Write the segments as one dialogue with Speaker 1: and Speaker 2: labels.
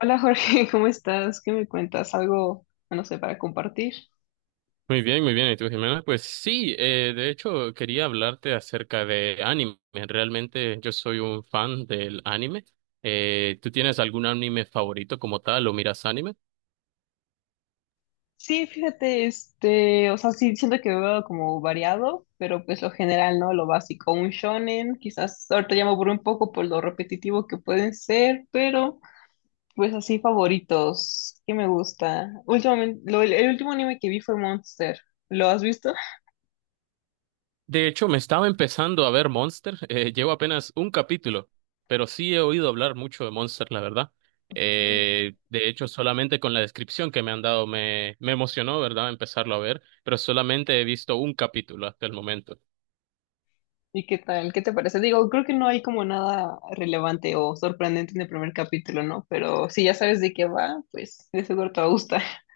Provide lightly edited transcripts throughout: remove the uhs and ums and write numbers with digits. Speaker 1: Hola Jorge, ¿cómo estás? ¿Qué me cuentas? ¿Algo, no sé, para compartir?
Speaker 2: Muy bien, muy bien. ¿Y tú, Jimena? Pues sí, de hecho quería hablarte acerca de anime. Realmente yo soy un fan del anime. ¿Tú tienes algún anime favorito como tal o miras anime?
Speaker 1: Sí, fíjate, este, o sea, sí, siento que veo como variado, pero pues lo general, ¿no? Lo básico, un shonen, quizás ahorita ya me aburro un poco por lo repetitivo que pueden ser, pero pues así favoritos, que me gusta. Últimamente, el último anime que vi fue Monster, ¿lo has visto?
Speaker 2: De hecho, me estaba empezando a ver Monster. Llevo apenas un capítulo, pero sí he oído hablar mucho de Monster, la verdad.
Speaker 1: Ok.
Speaker 2: De hecho, solamente con la descripción que me han dado me emocionó, ¿verdad? Empezarlo a ver, pero solamente he visto un capítulo hasta el momento.
Speaker 1: ¿Y qué tal? ¿Qué te parece? Digo, creo que no hay como nada relevante o sorprendente en el primer capítulo, ¿no? Pero si ya sabes de qué va, pues de seguro te va a gustar.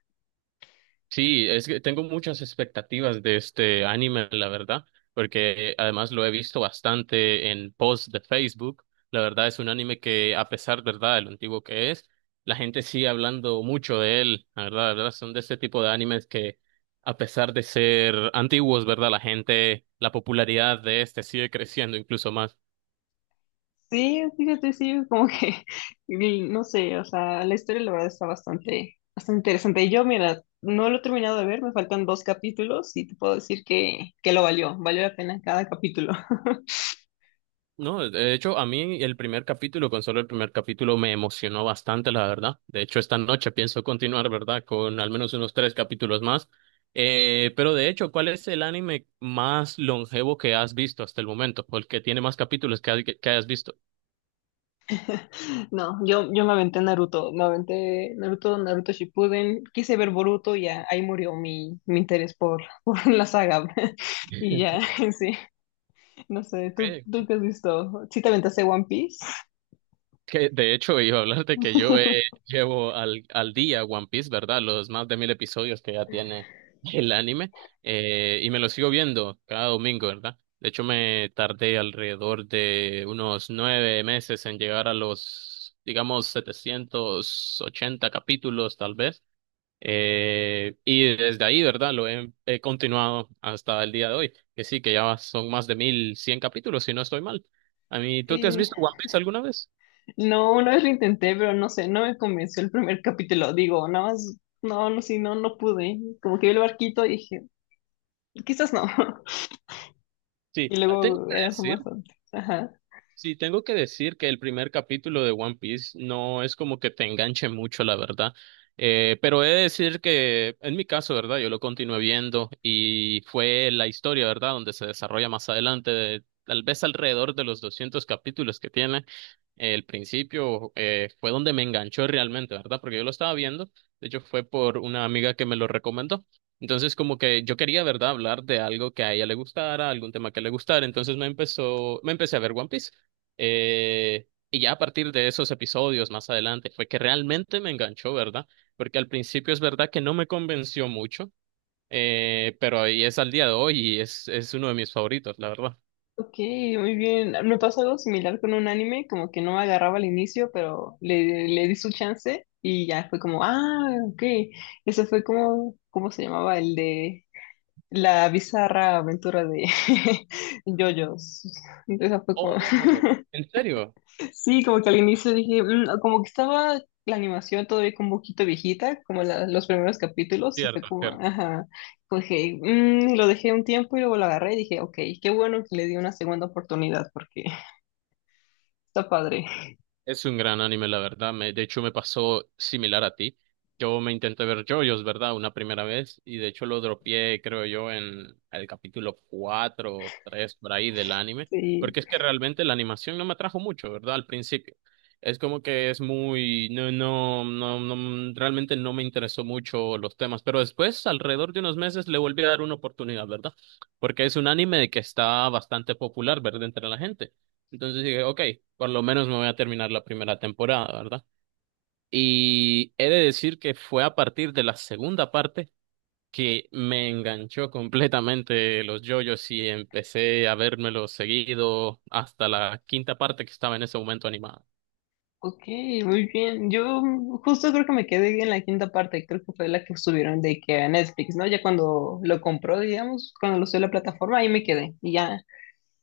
Speaker 2: Sí, es que tengo muchas expectativas de este anime, la verdad, porque además lo he visto bastante en posts de Facebook. La verdad es un anime que, a pesar, ¿verdad?, de lo antiguo que es, la gente sigue hablando mucho de él, la verdad, son de este tipo de animes que, a pesar de ser antiguos, ¿verdad?, la gente, la popularidad de este sigue creciendo incluso más.
Speaker 1: Sí, fíjate, sí, como que, y no sé, o sea, la historia la verdad está bastante, bastante interesante. Yo, mira, no lo he terminado de ver, me faltan dos capítulos y te puedo decir que lo valió, valió la pena cada capítulo.
Speaker 2: No, de hecho, a mí el primer capítulo, con solo el primer capítulo, me emocionó bastante, la verdad. De hecho, esta noche pienso continuar, ¿verdad? Con al menos unos tres capítulos más. Pero de hecho, ¿cuál es el anime más longevo que has visto hasta el momento? ¿O el que tiene más capítulos que hayas visto?
Speaker 1: No, yo me aventé Naruto, Naruto Shippuden, quise ver Boruto y ya ahí murió mi interés por, por la saga. Y ya, sí, no sé,
Speaker 2: Ok.
Speaker 1: ¿tú qué has visto? ¿Sí te aventaste One Piece?
Speaker 2: Que de hecho iba a hablarte que yo llevo al día One Piece, ¿verdad? Los más de mil episodios que ya tiene el anime, y me lo sigo viendo cada domingo, ¿verdad? De hecho me tardé alrededor de unos nueve meses en llegar a los, digamos, 780 capítulos tal vez. Y desde ahí, ¿verdad? He continuado hasta el día de hoy, que sí, que ya son más de mil cien capítulos, si no estoy mal. A mí, ¿tú te has
Speaker 1: Sí,
Speaker 2: visto One Piece alguna vez?
Speaker 1: no, una vez lo intenté, pero no sé, no me convenció el primer capítulo, digo, nada más, no, no, sí, no, no pude, como que vi el barquito y dije, quizás no, y
Speaker 2: Sí, ah, tengo
Speaker 1: luego
Speaker 2: que
Speaker 1: era más
Speaker 2: decir.
Speaker 1: antes.
Speaker 2: Sí, tengo que decir que el primer capítulo de One Piece no es como que te enganche mucho, la verdad. Pero he de decir que en mi caso, ¿verdad? Yo lo continué viendo y fue la historia, ¿verdad? Donde se desarrolla más adelante, tal vez alrededor de los 200 capítulos que tiene. El principio, fue donde me enganchó realmente, ¿verdad? Porque yo lo estaba viendo, de hecho fue por una amiga que me lo recomendó. Entonces, como que yo quería, ¿verdad?, hablar de algo que a ella le gustara, algún tema que le gustara. Entonces me empecé a ver One Piece. Y ya a partir de esos episodios más adelante fue que realmente me enganchó, ¿verdad? Porque al principio es verdad que no me convenció mucho, pero ahí es al día de hoy y es uno de mis favoritos, la verdad.
Speaker 1: Ok, muy bien. Me pasó algo similar con un anime, como que no me agarraba al inicio, pero le di su chance y ya fue como, ah, ok. Ese fue como, ¿cómo se llamaba? El de la bizarra aventura de JoJo's. Esa fue como...
Speaker 2: Oh, ¿en serio?
Speaker 1: Sí, como que al inicio dije, "Mm, no", como que estaba la animación todavía como un poquito viejita, como los primeros capítulos, y fue
Speaker 2: Cierto,
Speaker 1: como,
Speaker 2: cierto.
Speaker 1: ajá, como dije, "Mm", y lo dejé un tiempo y luego lo agarré y dije, ok, qué bueno que le di una segunda oportunidad porque está padre.
Speaker 2: Es un gran anime, la verdad. De hecho, me pasó similar a ti. Yo me intenté ver JoJo's, ¿verdad? Una primera vez. Y de hecho lo dropeé, creo yo, en el capítulo 4 o 3 por ahí del anime.
Speaker 1: Sí,
Speaker 2: Porque es que realmente la animación no me atrajo mucho, ¿verdad? Al principio. Es como que es muy... realmente no me interesó mucho los temas. Pero después, alrededor de unos meses, le volví a dar una oportunidad, ¿verdad? Porque es un anime que está bastante popular, ¿verdad? Entre la gente. Entonces dije, ok, por lo menos me voy a terminar la primera temporada, ¿verdad? Y he de decir que fue a partir de la segunda parte que me enganchó completamente los JoJo's y empecé a vérmelos seguido hasta la quinta parte que estaba en ese momento animada.
Speaker 1: ok, muy bien. Yo justo creo que me quedé en la quinta parte, creo que fue la que subieron de que a Netflix, ¿no? Ya cuando lo compró, digamos, cuando lo subió a la plataforma, ahí me quedé y ya.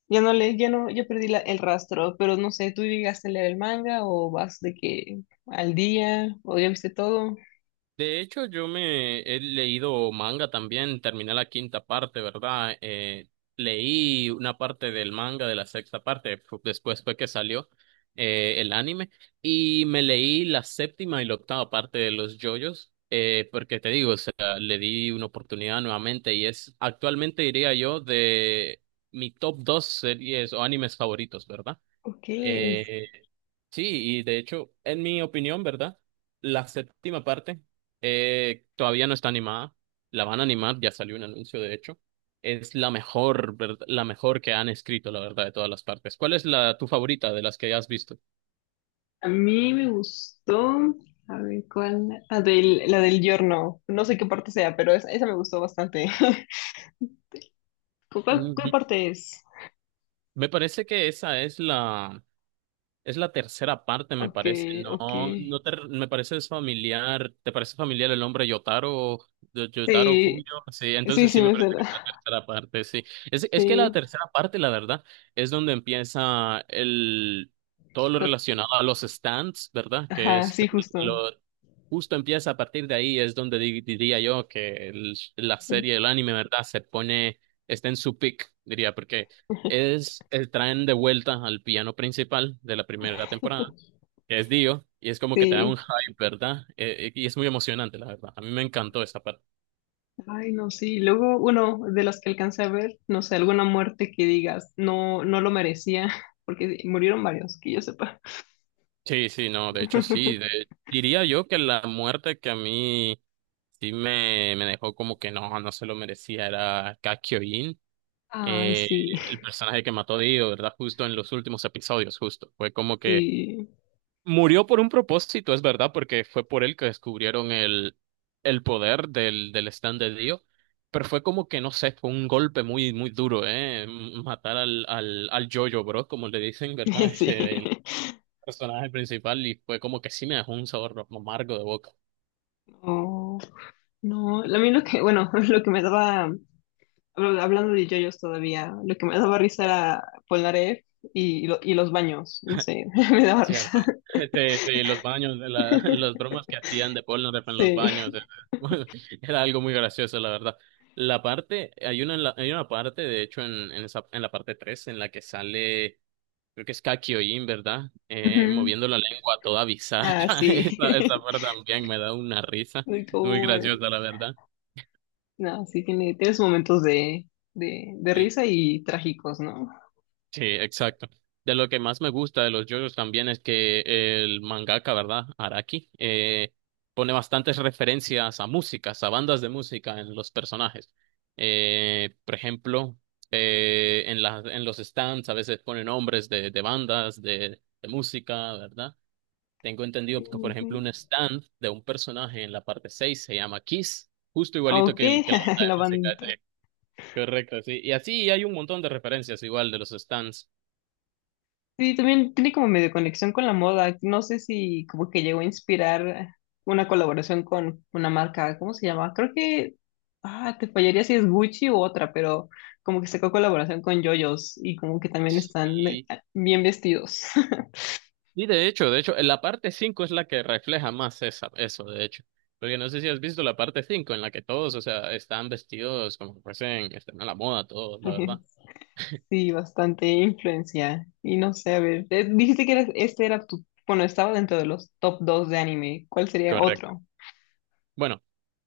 Speaker 1: Ya no le, ya no, yo perdí el rastro, pero no sé, ¿tú llegaste a leer el manga o vas de que al día o ya viste todo?
Speaker 2: De hecho, yo me he leído manga también, terminé la quinta parte, ¿verdad? Leí una parte del manga de la sexta parte, después fue que salió el anime, y me leí la séptima y la octava parte de los JoJo's, porque te digo, o sea, le di una oportunidad nuevamente y es actualmente, diría yo, de mi top dos series o animes favoritos, ¿verdad?
Speaker 1: Ok,
Speaker 2: Eh, Sí, y de hecho, en mi opinión, ¿verdad? La séptima parte, todavía no está animada. La van a animar, ya salió un anuncio, de hecho. Es la mejor, ¿verdad? La mejor que han escrito, la verdad, de todas las partes. ¿Cuál es la tu favorita de las que has visto?
Speaker 1: a mí me gustó, a ver cuál, la del giorno, no sé qué parte sea, pero esa me gustó bastante. Cuál, cuál
Speaker 2: Ujú.
Speaker 1: parte es?
Speaker 2: Me parece que esa es la... Es la tercera parte, me
Speaker 1: Ok,
Speaker 2: parece.
Speaker 1: ok,
Speaker 2: No, no te, me parece familiar. ¿Te parece familiar el nombre Yotaro, de Yotaro Kuyo?
Speaker 1: sí,
Speaker 2: Sí,
Speaker 1: sí,
Speaker 2: entonces sí
Speaker 1: sí
Speaker 2: me
Speaker 1: me
Speaker 2: parece
Speaker 1: suena,
Speaker 2: que es la tercera parte, sí. Es que la
Speaker 1: sí,
Speaker 2: tercera parte, la verdad, es donde empieza el todo lo
Speaker 1: la-
Speaker 2: relacionado a los stands, ¿verdad? Que
Speaker 1: ajá,
Speaker 2: es
Speaker 1: sí,
Speaker 2: lo
Speaker 1: justo,
Speaker 2: justo empieza a partir de ahí, es donde diría yo que la serie, el anime, ¿verdad? Se pone, está en su peak, diría, porque es el traen de vuelta al piano principal de la primera temporada, que es Dio, y es como que te da un
Speaker 1: sí.
Speaker 2: hype, ¿verdad? Y es muy emocionante, la verdad. A mí me encantó esa parte.
Speaker 1: Ay, no, sí. Luego, uno de los que alcancé a ver, no sé, alguna muerte que digas, no, no lo merecía, porque murieron varios, que yo sepa.
Speaker 2: Sí, sí, no, de hecho sí. Diría yo que la muerte que a mí sí me dejó como que no, no se lo merecía era Kakyoin,
Speaker 1: Ay,
Speaker 2: eh,
Speaker 1: sí,
Speaker 2: el personaje que mató a Dio, ¿verdad? Justo en los últimos episodios, justo. Fue como que
Speaker 1: sí,
Speaker 2: murió por un propósito, es verdad, porque fue por él que descubrieron el poder del stand de Dio, pero fue como que, no sé, fue un golpe muy, muy duro, ¿eh? Matar al Jojo, bro, como le dicen, ¿verdad?
Speaker 1: sí.
Speaker 2: El personaje principal, y fue como que sí me dejó un sabor amargo de boca.
Speaker 1: No, no. A mí lo que, bueno, lo que me daba, hablando de yoyos todavía, lo que me daba risa era Polnareff y, y los baños, no sé, me daba
Speaker 2: Cierto.
Speaker 1: risa.
Speaker 2: Sí, sí, los baños, las bromas que hacían de Polnareff en los
Speaker 1: Sí.
Speaker 2: baños, era algo muy gracioso, la verdad. La parte, hay una, hay una parte, de hecho, esa, en la parte 3 en la que sale, creo que es Kakyoin, ¿verdad?
Speaker 1: Ujú.
Speaker 2: Moviendo la lengua toda
Speaker 1: Ah,
Speaker 2: bizarra.
Speaker 1: sí.
Speaker 2: Esa parte también me da una risa. Muy
Speaker 1: Como
Speaker 2: graciosa, la verdad.
Speaker 1: no, sí tiene, tienes momentos de risa y trágicos, ¿no?
Speaker 2: Sí, exacto. De lo que más me gusta de los JoJo's también es que el mangaka, ¿verdad? Araki, pone bastantes referencias a músicas, a bandas de música en los personajes. Por ejemplo, en los stands a veces pone nombres de bandas, de música, ¿verdad? Tengo entendido
Speaker 1: Sí,
Speaker 2: que, por
Speaker 1: sí,
Speaker 2: ejemplo,
Speaker 1: sí.
Speaker 2: un stand de un personaje en la parte 6 se llama Kiss, justo igualito
Speaker 1: Ok,
Speaker 2: que el que la banda de
Speaker 1: la
Speaker 2: música. Sí.
Speaker 1: banda.
Speaker 2: Correcto, sí. Y así hay un montón de referencias igual de los stands.
Speaker 1: Sí, también tiene como medio conexión con la moda. No sé si como que llegó a inspirar una colaboración con una marca, ¿cómo se llama? Creo que, ah, te fallaría si es Gucci u otra, pero como que sacó colaboración con JoJo's y como que también están bien vestidos.
Speaker 2: Y de hecho, en la parte 5 es la que refleja más esa, eso, de hecho. Porque no sé si has visto la parte 5 en la que todos, o sea, están vestidos como que fuesen, están a la moda todos, la verdad.
Speaker 1: Sí, bastante influencia. Y no sé, a ver, dijiste que este era tu, bueno, estaba dentro de los top dos de anime. ¿Cuál sería
Speaker 2: Correcto.
Speaker 1: otro?
Speaker 2: Bueno,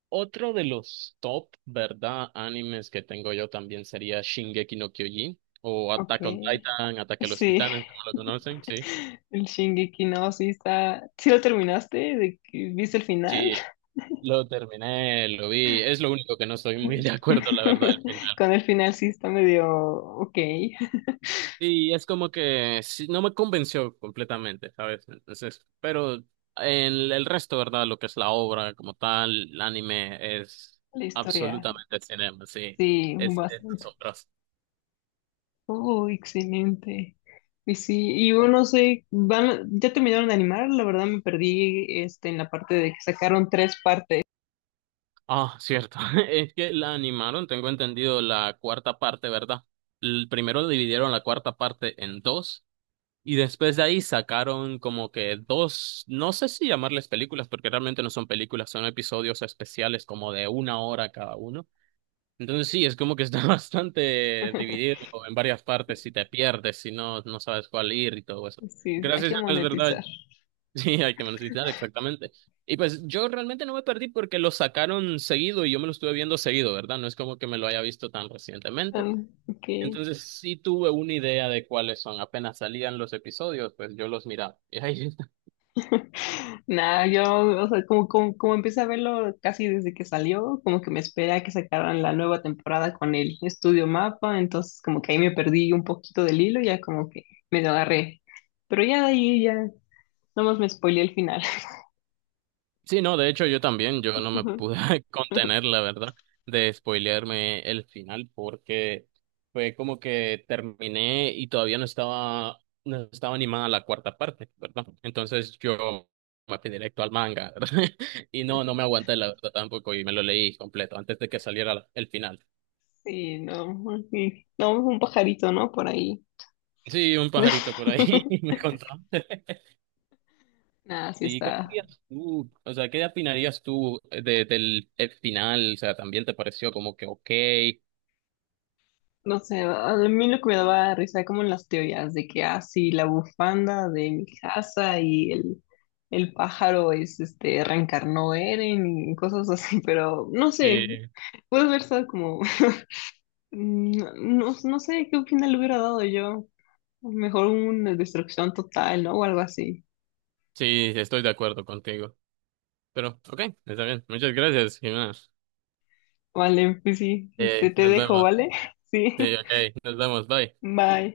Speaker 2: otro de los top, ¿verdad? Animes que tengo yo también sería Shingeki no Kyojin o
Speaker 1: Ok.
Speaker 2: Attack on Titan, Ataque a los
Speaker 1: Sí.
Speaker 2: Titanes, como lo conocen, sí.
Speaker 1: El Shingeki no, sí está. ¿Sí lo terminaste? ¿De que ¿viste el final?
Speaker 2: Sí, lo terminé, lo vi. Es lo único que no estoy muy de acuerdo, la verdad, al final.
Speaker 1: Con el final sí está medio ok.
Speaker 2: Y es como que sí, no me convenció completamente, ¿sabes? Entonces, pero en el resto, ¿verdad? Lo que es la obra como tal, el anime es
Speaker 1: La historia,
Speaker 2: absolutamente cinema, sí.
Speaker 1: sí,
Speaker 2: Es
Speaker 1: bastante.
Speaker 2: asombroso.
Speaker 1: Oh, excelente. Y sí, y
Speaker 2: Sí.
Speaker 1: yo no sé, van, ya terminaron de animar, la verdad me perdí este en la parte de que sacaron tres partes.
Speaker 2: Ah, cierto. Es que la animaron, tengo entendido, la cuarta parte, ¿verdad? El primero dividieron la cuarta parte en dos y después de ahí sacaron como que dos, no sé si llamarles películas, porque realmente no son películas, son episodios especiales como de una hora cada uno. Entonces sí, es como que está bastante dividido en varias partes, si te pierdes, si no, no sabes cuál ir y todo eso.
Speaker 1: Sí, hay
Speaker 2: Gracias a
Speaker 1: que
Speaker 2: Dios, es verdad.
Speaker 1: monetizar.
Speaker 2: Sí, hay que mencionar exactamente. Y pues yo realmente no me perdí porque lo sacaron seguido y yo me lo estuve viendo seguido, ¿verdad? No es como que me lo haya visto tan recientemente.
Speaker 1: Ah, ok.
Speaker 2: Entonces sí tuve una idea de cuáles son. Apenas salían los episodios, pues yo los miraba. Y ahí...
Speaker 1: Nada, yo, o sea, como, como, como empecé a verlo casi desde que salió, como que me esperé a que sacaran la nueva temporada con el estudio Mapa, entonces como que ahí me perdí un poquito del hilo, ya como que me lo agarré. Pero ya de ahí ya, nomás me spoileé el final.
Speaker 2: Sí, no, de hecho yo también, yo no me pude contener, la verdad, de spoilearme el final porque fue como que terminé y todavía no estaba animada la cuarta parte, ¿verdad? Entonces yo me fui directo al manga, ¿verdad? Y no, no me aguanté, la verdad, tampoco y me lo leí completo antes de que saliera el final.
Speaker 1: Sí, no, sí. No, un pajarito, ¿no? Por ahí.
Speaker 2: Sí, un pajarito por ahí me contó.
Speaker 1: Nada, sí
Speaker 2: Sí, ¿cuál
Speaker 1: está.
Speaker 2: dirías tú? O sea, ¿qué opinarías tú de, del el final? O sea, ¿también te pareció como que ok?
Speaker 1: No sé, a mí lo que me daba risa como en las teorías de que, ah, sí, la bufanda de mi casa y el pájaro es, este, reencarnó Eren y cosas así, pero no sé,
Speaker 2: Sí,
Speaker 1: puede haber estado como, no, no, no sé qué final le hubiera dado yo. Mejor una destrucción total, ¿no? O algo así.
Speaker 2: sí, estoy de acuerdo contigo. Pero, ok, está bien. Muchas gracias, Jimena.
Speaker 1: Vale, pues sí, este, te
Speaker 2: Nos
Speaker 1: dejo,
Speaker 2: vemos.
Speaker 1: ¿vale? Sí,
Speaker 2: Sí, ok, nos vemos. Bye.
Speaker 1: bye.